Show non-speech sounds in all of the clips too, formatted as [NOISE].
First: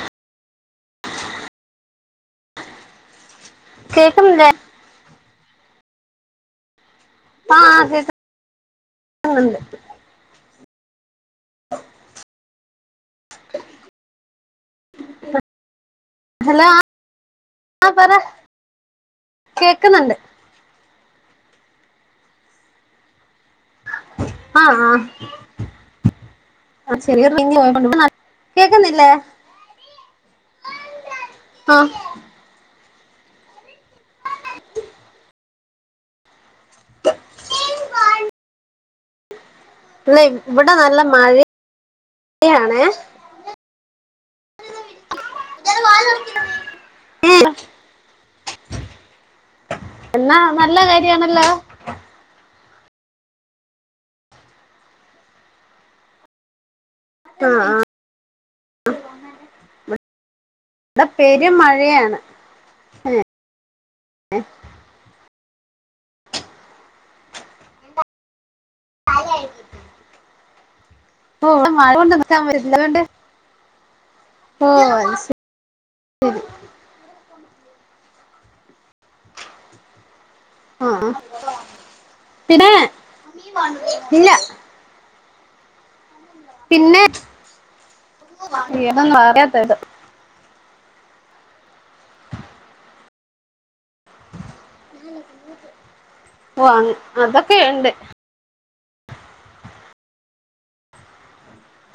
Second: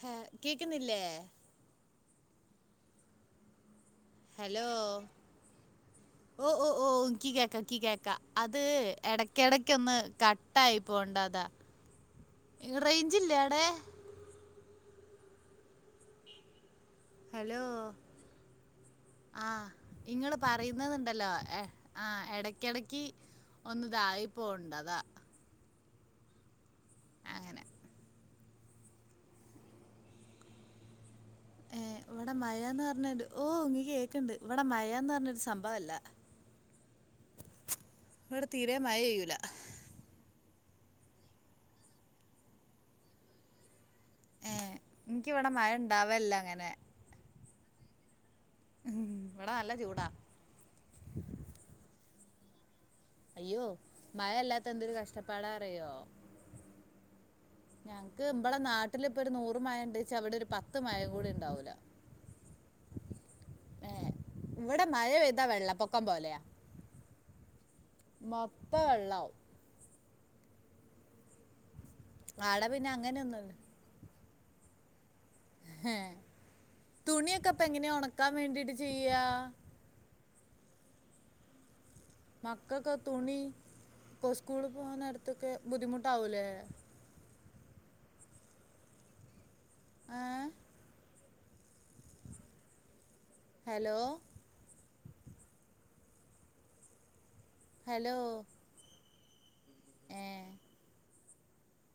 ഹ കേക്കുന്നില്ലേ കേക്കുന്നില്ലേ ഹലോ ഓ ഓ ഓ കി ആ കേക്ക കി കേക്ക അത് കേക്കുന്നുണ്ട് എടക്കിടക്ക് ഒന്ന് കട്ടായി പോണ്ടത് റേയ്ഞ്ച് ഇല്ലേ അവടെ ഹലോ ഹലോ ആ പറ ആ കേക്കുന്നുണ്ട് ഇങ്ങള് പറയിന്നത്ണ്ട് ണ്ടല്ലോ ആ എടക്കിടക്ക് ഒന്നുതായിപ്പോണ്ടതാ അ ശെരിെ [UNINTELLIGIBLE] പോ കേക്കുന്നില്ലേ ആ ഏ ഇവിടെ മഴന്ന് പറ ണ്ട് ഓ ഇങ്ങി കേക്കിണ്ട് ഇവിടെ മയന്ന് റഞ്ഞര് സംഭവല്ല ഇവിടെ തീരെ മഴ യെയ്യൂല ഇല്ല ഇവിടെ നല്ല മഴ മഴണ് ഏ എനിക്ക് വിടെ മഴ ഇണ്ടാവല്ല അങ്ങനെ ഉം, ഇവിടെ നല്ല ചൂടാ [UNINTELLIGIBLE] എന്നാ നല്ല കാര്യണല്ല അയ്യോ മഴ അല്ലാത്ത എന്തൊരു കഷ്ടപ്പാടാറിയോ ആ ആ ഞങ്ങക്ക് ഇ്ബളെ നാട്ടിലിപ്പൊ ഒരു നൂറ് മഴ ഇണ്ട്ച്ച അവിടെ ഒരു പത്ത് മഴ ഇവിടെ കൂടി പെരും ഇണ്ടാവൂല മഴയാണ് ഏ ഇവിടെ മഴ എന്താ വെള്ള പൊക്കം പോലെയാ മഫ്ത്ത വെള്ളാവും ആടെ പിന്നെ അങ്ങനെയൊന്നുല്ല [UNINTELLIGIBLE] [UNINTELLIGIBLE] തുണിയൊകപ്പ് ഇപ്പെങ്ങനെയാ ഒണക്കാൻ വേണ്ടിട്ട് ചെയ്യാ ആ പിന്നെ മക്കകൊക്കെ തുണി ഇപ്പൊ ഇല്ല സ്കൂള് പോവിൻ നേരത്തൊക്കെ ബുദ്ധിമുട്ടാവൂലേ പിന്നെ [UNINTELLIGIBLE] ഏ ഹലോ വാങ്ങും അതൊക്കെയുണ്ട് ഹലോ ഏ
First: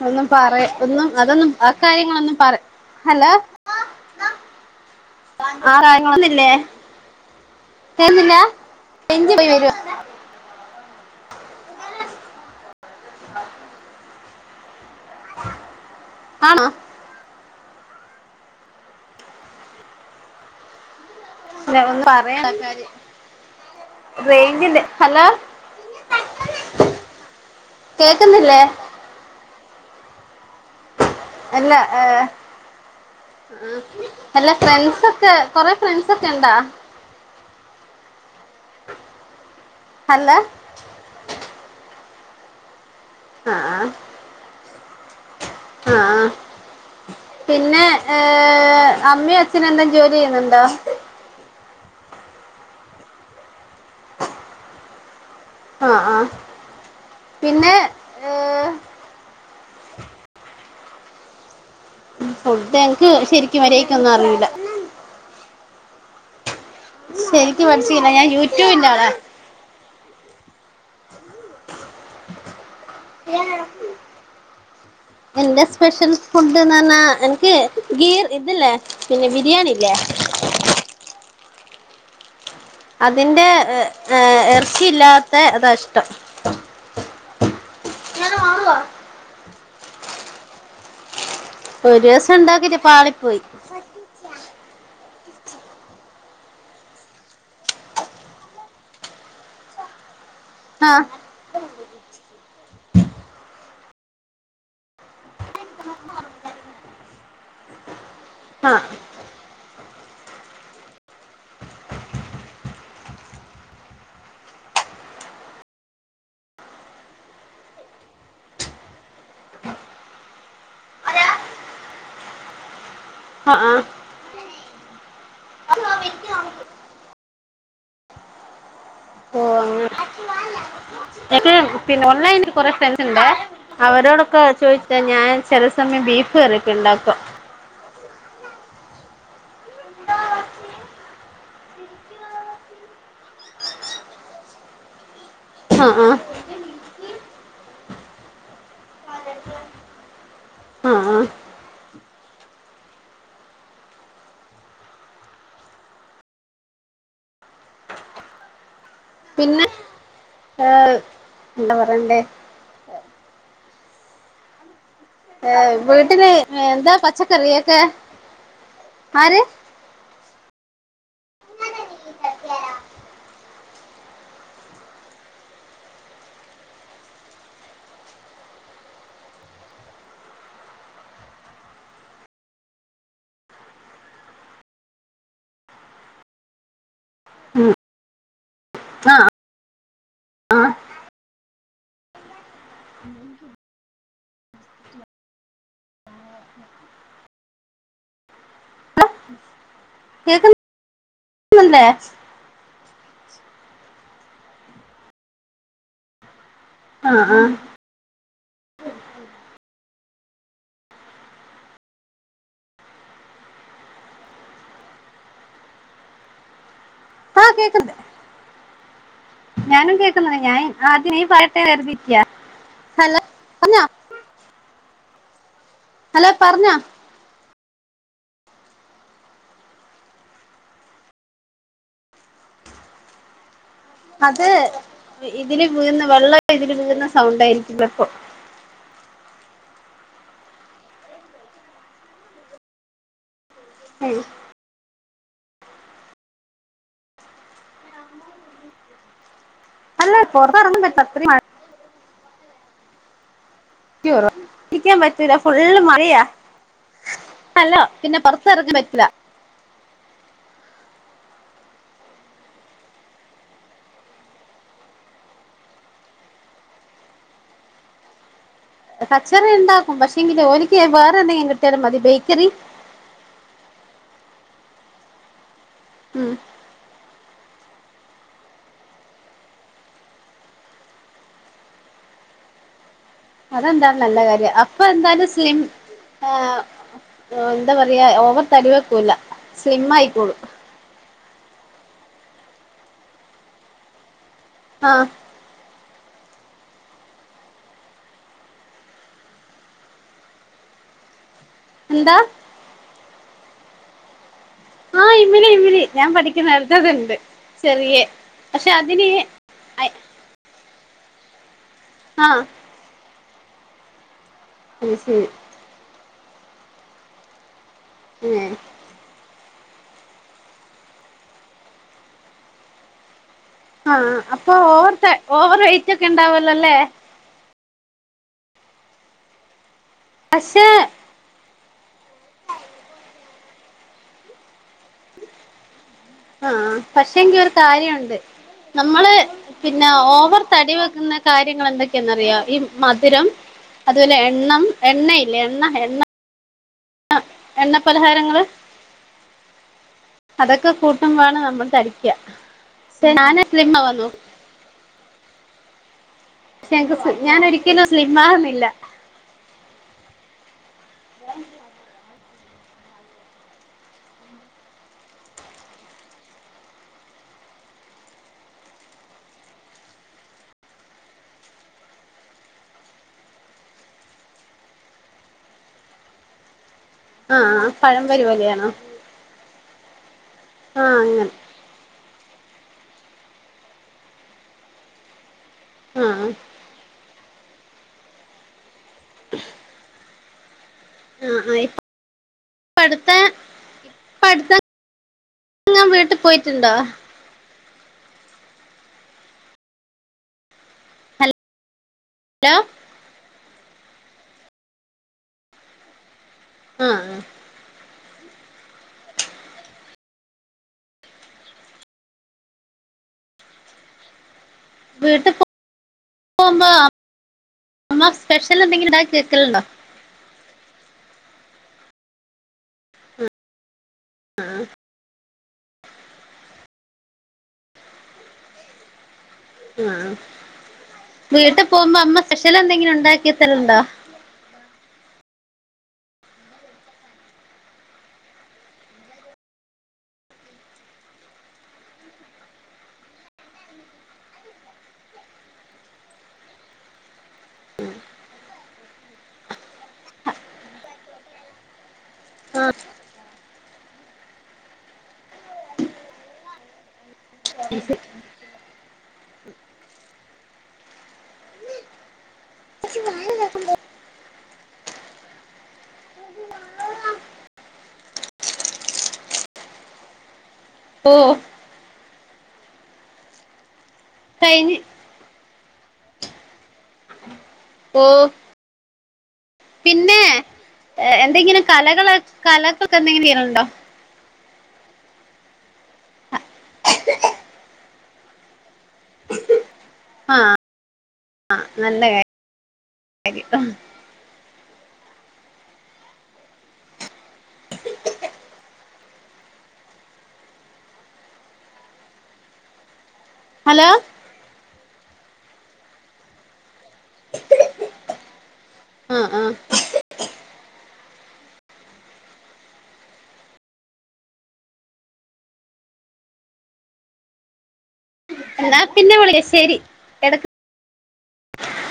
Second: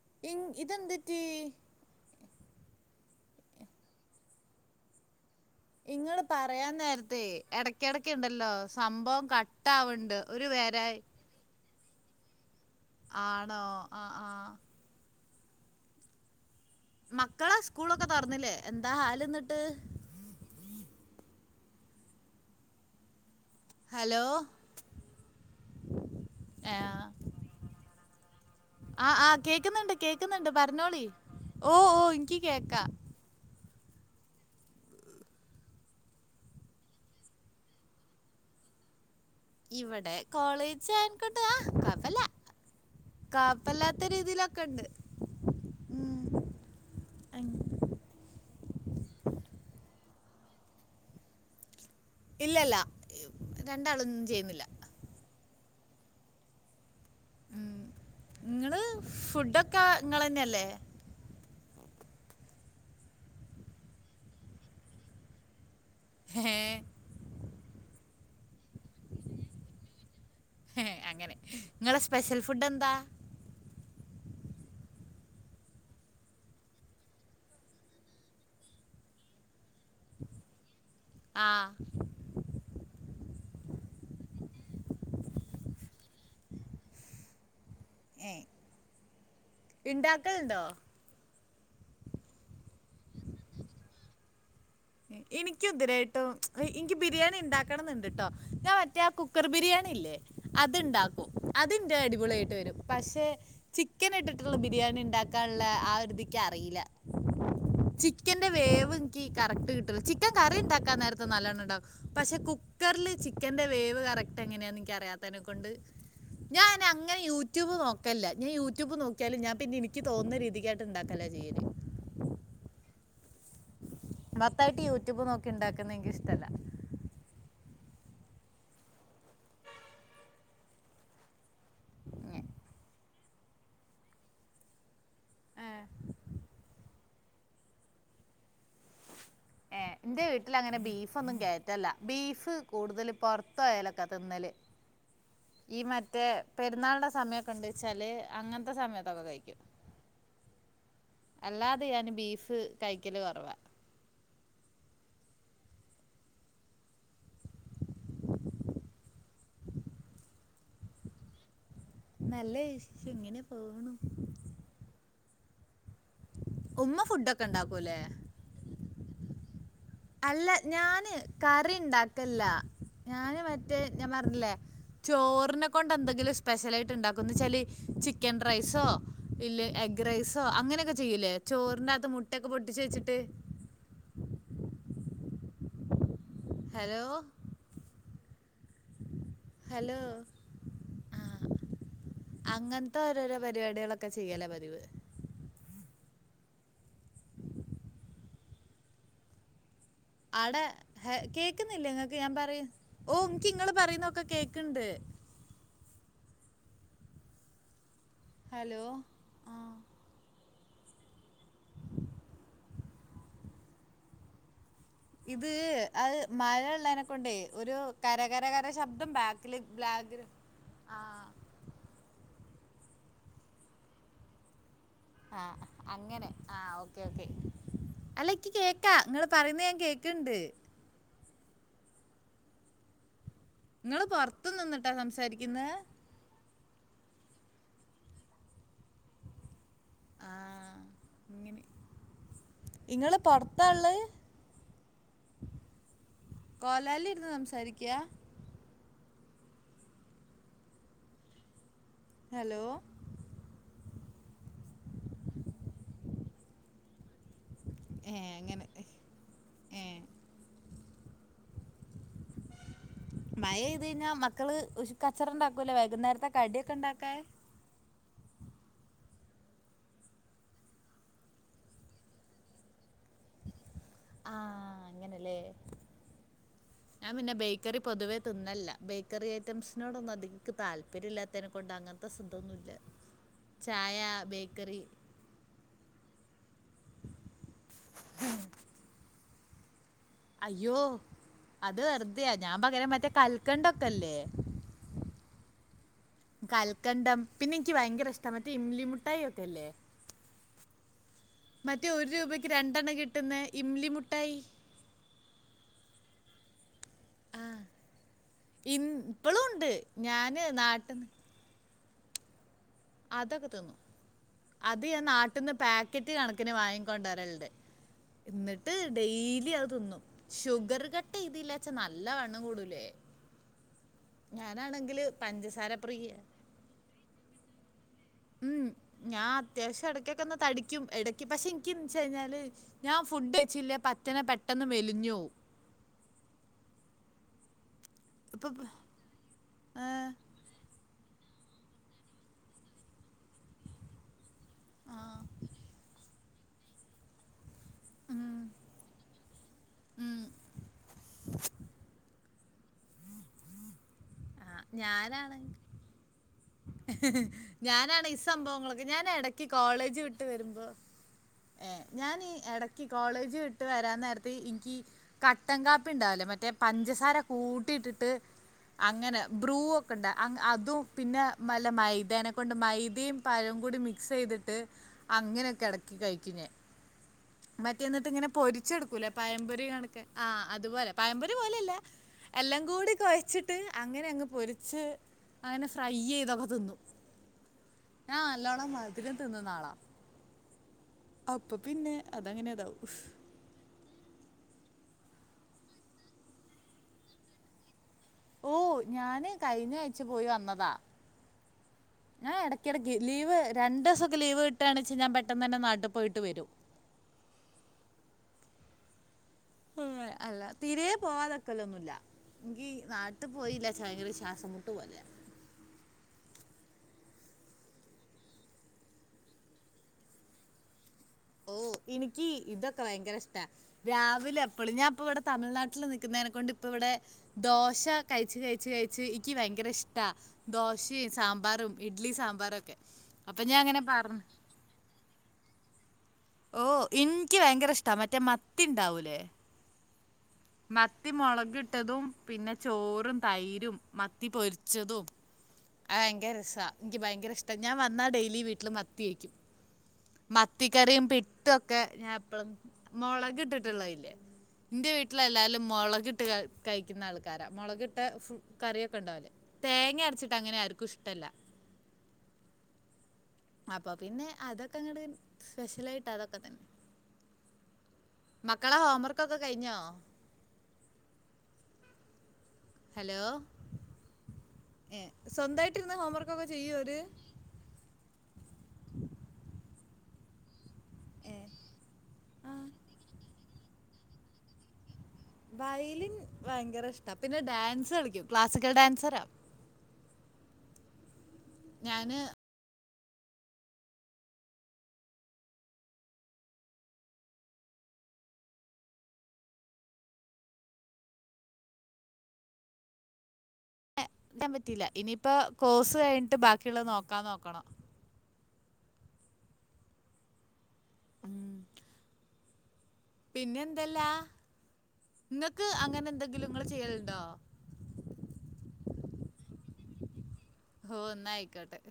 ഒന്നും ഇ പറയാ ഒന്നും അതൊന്നും ഇതെന്തറ്റി ആ കാര്യങ്ങളൊന്നും പറ ഹലോ ആ ഇങ്ങള് കാര്യങ്ങളൊന്നില്ലേ പറയാൻ നേരത്തെ കേൾക്കുന്നില്ല ഏടക്കെടക്കാണ്ടല്ലോ സംഭവം റേഞ്ച് പോയി വരുവാ കട്ടാവ്ണ്ട് ഒരു തരായ് ആണോ ആ ആ ആണോ മക്കളാ സ്കൂളൊക്കെ തൊർന്നില്ലേ എന്താ ഹാല്ന്നട്ട് ഒന്ന് പറയാ റെയാഞ്ച്ന്റെ ഹലോ എ ആ കേക്കുന്നില്ലേ ആ ആ കേക് കേക്ക്ന്ന്ണ്ട് കേക്ക്ന്ന്ണ്ട് പറഞ്ഞോളി അല്ല ഓ ഓ ഏഹ് ഇൻക്ക് കേക്കാ അല്ല ഫ്രണ്ട്സൊക്കെ കൊറേ ഫ്രണ്ട്സൊക്കെ ഇണ്ടാ ഇവിടെ അല്ല കോളേജ് ആയേൻക്കൊണ്ട് ആ കൊയപല്ല ആഹ് കാപ്പല്ലാത്ത രീതിയിലൊക്കെണ്ട് ആഹ് പിന്നെ ഏ അമ്മിം അച്ഛനും എല്ലാം ജോലി ചെയ്യുന്നുണ്ടോ ഇല്ലല്ല രണ്ടാളൊന്നും ചെയ്യുന്നില്ല ആ ആ ഇങ്ങള് ഫുഡൊക്കാ ഇങ്ങളെ ന്നെയല്ലേ ഫുഡ് എന്ക്ക് ശരിക്കും മര്യായ്കൊന്നും അറീല്ല ഏ ശരിക്കും പഠിചീല്ല ഞാൻ യൂറ്റ് എ അങ്ങനെ ഇങ്ങളെ സ്പെഷ്യൽ ഫുഡെന്താ [UNINTELLIGIBLE] എന്റെ സ്പെഷ്യൽ ഫുഡ്ന്നർഞ്ഞാ എനിക്ക് ഗീർ ഇത് ല്ലേ പിന്നെ ബിരിയാണില്ലേ [UNINTELLIGIBLE] ആ അതിന്റെ ഏർച്ചിയില്ലാത്ത അതാ ഇഷ്ടം [UNINTELLIGIBLE] ഈണ്ടാക്കൽണ്ടോ ഒരൊസം ഇണ്ടാകീട്ട് പാളി പോയി എനിക്കുതേരായിട്ട് എനിക്ക് ബിരിയാണി ഇണ്ടാക്കണംന്ന്ണ്ട്ട്ടോ ഞാൻ മറ്റേ കുക്കർ ബിരിയാണില്ലേ ആഹ് അത്ണ്ടാക്കും അതിന്റെ അടിപൊളിയായിട്ട് വരും പക്ഷെ ചിക്കൻ ഇട്ടിട്ടുള്ള ബിരിയാണി ഇണ്ടാക്കാൻള്ള ആ ഒരുതിക്കറീല്ല ചിക്കന്റെ ആഹ് വേവ് ഇനിക്ക് കറക്റ്റ് കിട്ട് ചിക്കൻ കറി ഈണ്ടാക്കാൻ നേരത്ത് നല്ലോണം ഉണ്ടാക്കും പക്ഷെ കുക്കറല് ചിക്കന്റെ വേവ് കറക്റ്റ് എങ്ങനെയാന്ന്ക് ഇൻകറിയാത്തേനെ കൊണ്ട് ഞാനങ്ങനെ യൂട്യൂബ് നോകേല്ല ഞാൻ യൂറ്റൂബ് നോക്യാലും ഞാൻ പിന്നെഎനിക്ക് തോന്ന്ന്ന രീതികങ്ങട്ട് ഇണ്ടാക്കലാ ചെയ്യല് ആ ആ മൊത്തായിട്ട് യൂട്യൂബ് നോക്കി ഇണ്ടാക്കുന്നെ ഇൻക്ക് ഇഷ്ടല്ല [INAUDIBLE] എ പിന്നെ ഓൺലൈനിൽ കൊറെേ ഫ്രണ്ട്‌സ് ഉണ്ടേ അവരോടൊക്കെ ചോദിച്ച ഞാൻ ചെല സമയം ബീഫ് കറിക്കേ ഇണ്ടാക്കും [UNINTELLIGIBLE] ഏ എന്റെ വീട്ടില് അങ്ങനെ ബീഫൊന്നും കേയറ്റല്ല ബീഫ് കൂടുതല് പൊറത്തയാലൊക്ക തിന്നല് ഈ ആഹ് ആഹ് മറ്റേ പേ പെരുന്നാളുടെ സമയമൊക്കെ ഉണ്ട് വെച്ചാല് അങ്ങനത്തെ സമയത്തൊക്കെ കഴിക്കും ആഹ് ആഹ് അല്ലാതെ ഞാന് ബീഫ് കഴിക്കല് കുറവാ പിന്നെ ഏഹ് എന്താ പറണ്ടേ? പക്ഷെ ഇങ്ങനെ പോകണം? വീട്ടില് എന്താ ഫുഡൊക്കെ പച്ചക്കറിയൊക്കെ ഉണ്ടാക്കൂലേ ആര്? അല്ല ഞാന് കറി ഇണ്ടാക്കല്ല ഞാന് മറ്റേ ഞാൻ പറഞ്ഞില്ലേ ചോറിനെ കൊണ്ട് എന്തെങ്കിലും സ്പെഷ്യൽ ആയിട്ട് ഇണ്ടാക്കൂന്ന് ന്ന്ച്ചാല് ചിക്കൻ റൈസോ ഇല്ല എഗ്ഗ് ഗ് റൈസോ അങ്ങനെയൊക്കെ ചെയ്യുലേ ചോറിനാത്ത് മുട്ടെക്കെ പൊട്ടിച്ച് വെച്ചിട്ട് ഹലോ ആ ഹലോ ആ അങ്ങൻത്തെ ഓരോരോ പരിപാടികളൊക്കെ ചെയ്യല പതിവ്. കേക്ക ആട ന്നുണ്ടേ കേക്കുന്നില്ലേ നിങ്ങക്ക് ഞാൻ പറ ഓ നിയ്ക്ക് ഇങ്ങള് പറയുന്നൊക്കെ കേക്കിണ്ട്. ആ ആ ഹലോ ആ ഇത് അത് മഴയിള്ളേനെക്കൊണ്ടേ ആഹ് ഒരു കേക്ക്ണ്ട് കരകരകര ശബ്ദം ബാ ഞാനും കേക്കുന്നി. ഞാൻ ആദ്യം നീ പറയട്ടേന്ന് കരുതിരിക്യ. ഹലോ പറഞ്ഞോ. ആ അങ്ങനെ ഹലോ ആ പറഞ്ഞോ ഓക്കെ ഓക്കെ. അല്ലക്കി കേക്കാ നിങ്ങള് പറയുന്ന ഞാൻ കേക്കിണ്ട് ഇങ്ങള് അത് പൊറത്ത് നിന്നിട്ടാ ഇതില് സംസാരിക്കുന്നെ വീയുന്ന വെള്ളം ഇതില് സൗണ്ട് ആയിരിക്കും ലെപ്പോ. ആ ഇങ്ങള് പുറത്ത ഉം കൊലാല് ഇര്ന്ന് സംസാരിക്ക? [UNINTELLIGIBLE] ഹലോ [UNINTELLIGIBLE] പറ്റുല്ല ഫുള്ള് മഴയാ. അല്ലോ പിന്നെ ഏഹ് പുറത്ത് അങ്ങനെ ഇറങ്ങാ പറ്റൂല. ഏഹ് മയ ഇത് കഴിഞ്ഞാ മക്കള് കച്ചറ ഉണ്ടാക്കൂല്ലേ വൈകുന്നേരത്തെ കടിയൊക്കെ ഇണ്ടാക്കാ കച്ചറ ഉണ്ടാക്കും പക്ഷെങ്കില് ഒരിക്ക് വേറെ എന്തെങ്കിലും കിട്ടിയാലും മതി ബേക്കറി. ആ അങ്ങനല്ലേ. ഉം ഞാൻ പിന്നെ ബേക്കറി പൊതുവേ തിന്നലില്ല ബേക്കറി ഐറ്റംസിനോടൊന്നും അധിക താല്പര്യം ഇല്ലാതേനെ കൊണ്ട അങ്ങനത്തെ സിദ്ധൊന്നുല്ല. അതെന്താലും നല്ല കാര്യ അപ്പൊ എന്തായാലും സ്ലിം ആ എന്താ പറയാ ഓവർ തടിവക്കൂല സ്ലിം ആയി അയ്യോ അത് വെറുതെയാ ഞാൻ പകരം മറ്റേ കൽക്കണ്ടൊക്കെല്ലേ ആ കൽക്കണ്ടം പിന്നെ എനിക്ക് ഭയങ്കര ഇഷ്ട മറ്റേ ഇംലിമുട്ടായി ഒക്കെല്ലേ? മറ്റേ ഒരു എന്താ രൂപക്ക് രണ്ടെണ്ണം കിട്ടുന്ന ഇമലി മുട്ടായി ആ ഇമിലി ഇമിലി ഞാൻ പഠിക്കുന്ന കാ [UNINTELLIGIBLE] ചെറിയ പക്ഷെ അതിന് ഇപ്പോഴും ഉണ്ട് അ ഞാൻ നാട്ടിൽ നിന്ന് ആ അതൊക്കെ തിന്നും. അത് ഞാൻ നാട്ടിന്ന് പാക്കറ്റ് കണക്കിന് വാങ്ങിക്കൊണ്ട് വരലിണ്ട്. ഏഹ് എന്നിട്ട് ഡെയിലി അത് തിന്നും ഷുഗർ കട്ട് ഇതില്ലാച്ച നല്ല വണ്ണം കൂടൂലേ? ആഹ അപ്പൊ ഞാനാണെങ്കിൽ ഓവർത്തെ ഓവർ പഞ്ചസാര വെയ്റ്റ് ഒക്കെ പ്രിയ ഇണ്ടാവല്ലോല്ലേ? ഉം ഞാൻ അത്യാവശ്യം ഇടക്കൊക്കെ ഒന്ന് പക്ഷെ തടിക്കും ഇടക്ക് പക്ഷെ എനി ഇനിക്കിന്ന് വച്ച് കഴിഞ്ഞാല് ഞാൻ ഫുഡ് കയിച്ചില്ലേ പച്ചന പെ ആ പക്ഷെ എങ്കി ഒരു കാര്യ ഇപ്പം നമ്മ പിന്ന ഓവർ തടി വെക്കുന്ന കാര്യങ്ങൾ എന്തൊക്കെയാന്നറിയാ ഈ മധുരം, അതുപോലെ എണ്ണം എണ്ണയില്ലേ എണ്ണ എണ്ണ എണ്ണ പലഹാരങ്ങള്, അതൊക്കെ കൂട്ടുമ്പോാണ് നമ്മൾ തടിക്ക ശ [UNINTELLIGIBLE] വന്നു ആ ഞാനാണെങ്കി പക്ഷെ എനിക്ക് ഞാൻ ഒരിക്കലും ഞാനാണ് സ്ലിം ഈ ആവുന്നില്ല സംഭവങ്ങളൊക്കെ ഞൻ ഇടക്ക് കോളേജ് വിട്ട് വരുമ്പോ ഞ ഇടക്ക് കോളേജ് വിട്ട് വരാൻ നേരത്ത് എനിക്ക് കട്ടൻ കാപ്പി ഉണ്ടാവല്ലേ മറ്റേ പഞ്ചസാര കൂട്ടിയിട്ടിട്ട് അങ്ങനെ ബ്രൂ ഒക്കെ ഉണ്ട് അതും പിന്നെ നല്ല മൈദേനെക്കൊണ്ട് മൈദയും പഴവും കൂടി മിക്സ് ചെയ്ത് ട്ട് അങ്ങനെയൊക്കെ ഇടക്കി കൈക്കു ഞാൻ ആഹ് മറ്റേ എന്നിട്ട് പഴംപൊരി ഇങ്ങനെ പോലെയാണോ പൊരിച്ചെടുക്കൂല്ലേ പയംമ്പൊരി കണ ആ അതുപോലെ ആഹ് അങ്ങനെ പഴമ്പൊല പോലെല്ല എല്ലാം കൂടി കുഴച്ചിട്ട് അങ്ങനെ പൊരിച്ച് അങ്ങനെ ഫ്രൈ ആഹ് ചെയ്തൊക്കെ തിന്നു ഞ നല്ലോണം മധുരം തിന്ന നാളാ ആഹ് അപ്പൊ ആഹ് ഇപ്പ പിന്നെ അതങ്ങനെ അതാവ അടുത്ത ഇപ്പ അടുത്തെങ്ങാൻ [UNINTELLIGIBLE] വീട്ടിൽ പോയിട്ടുണ്ടോ? ഓ ഞാന് കഴിഞ്ഞ അഴച്ചു പോയി വന്നതാ, ഞാൻ ഹലോ ഇടക്കിടയ്ക്ക് ലീവ് രണ്ട ദിവസൊക്കെ ലീവ് കിട്ടുകണെച്ച ഞാൻ പെട്ടെന്ന് തന്നെ നാട്ടിൽ പോയിട്ട് വരും ആ ആ അല്ല തീരെ പോവാതക്കല്ലൊന്നുമല്ല, എനിക്ക് നാട്ടിൽ പോയില്ല ചയങ്കര ശ്വാസം പോലെ വീട്ടിൽ പോകുമ്പോ അമ്മ സ്പെഷ്യൽ എന്തെങ്കിലും ഇണ്ടാക്കി വെക്കൽ ഉണ്ടോ ഓ എനിക്ക് ഇതൊക്കെ ഭയങ്കര ഇഷ്ടാ രാവിലെ എപ്പഴും ഞാൻപ്പ ഇവിടെ തമിഴ്നാട്ടിൽ നിക്കുന്നതിനെക്കൊണ്ട് ഇപ്പ ഇവിടെ ദോശ കഴിച്ച കഴച്ച് കഴിച്ച്, എനിക്ക് ഭയങ്കര ഇഷ്ടാ ആഹ് ദോശയും വീട്ടിൽ സാമ്പാറും പോകുമ്പോ ഇഡ്ലി അമ്മ സ്പെഷ്യൽ സാമ്പാറും ഒക്കെ എന്തെങ്കിലും ഉണ്ടാക്കി അപ്പൊ ഞാൻ തരലുണ്ടോ അങ്ങനെ പറഞ്ഞ ഓ എനിക്ക് ഭയങ്കര ഇഷ്ടാ മറ്റേ മത്തി ഇണ്ടാവൂലേ മത്തി മുളകിട്ടതും പിന്നെ ചോറും തൈരും മത്തി പൊരിച്ചതും ഭയങ്കര രസ എനിക്ക് ഭയങ്കര ഇഷ്ട ഞാൻ വന്നാ ഡെയിലി വീട്ടില് മത്തിയേക്കും മത്തിക്കറിയും പിട്ടും ഒക്കെ ഞാൻ എപ്പഴും ആഹ് മുളക് ഇട്ടിട്ടുള്ള ഇല്ലേ എന്റെ വീട്ടില എല്ലാരും മുളകിട്ട് കഴിക്കുന്ന ആൾക്കാരാ മുളകിട്ട ഫു കറിയൊക്കെ ഉണ്ടാവലേ? തേങ്ങ അടച്ചിട്ട് അങ്ങനെ ആർക്കും ഇഷ്ടല്ല അപ്പൊ പിന്നെ അതൊക്കെ അങ്ങട് സ്പെഷ്യലായിട്ട് തൊക്കെ തന്നെ മക്കളെ ഹോം വർക്കൊക്കെ കഴിഞ്ഞോ? ഓ ഹലോ? കഴിഞ്ഞ സ്വന്തമായിട്ട് ഇരന്ന് ഹോംവർക്കൊക്കെ ചെയ്യര്? ഓ പിന്നെ ഏ എന്തെങ്കിലും കലകള് കലകൊക്കെ എന്തെങ്കിലും ണുണ്ടോ? വയലിൻ ഭയങ്കര ഇഷ്ടാ പിന്നെ ഡാൻസ് കളിക്കും ക്ലാസിക്കൽ ഡാൻസറാ. ആ നല്ല ഞാൻ കാര്യം. ഹലോ പറ്റില്ല ഇനിയിപ്പോ കോഴ്സ് കഴിഞ്ഞിട്ട് ബാക്കിയുള്ളത് നോക്കാ നോക്കണം. ആഹ് ആഹ് പിന്നെന്തല്ലാ? ങ്ങക്ക് അങ്ങനെ ന്തെങ്കിലും നിങ്ങൾ ചെയ്യലുണ്ടോ? എന്നാ പിന്നെ വിളി ശരി എട ഓ ന്നായിക്കോട്ടെ.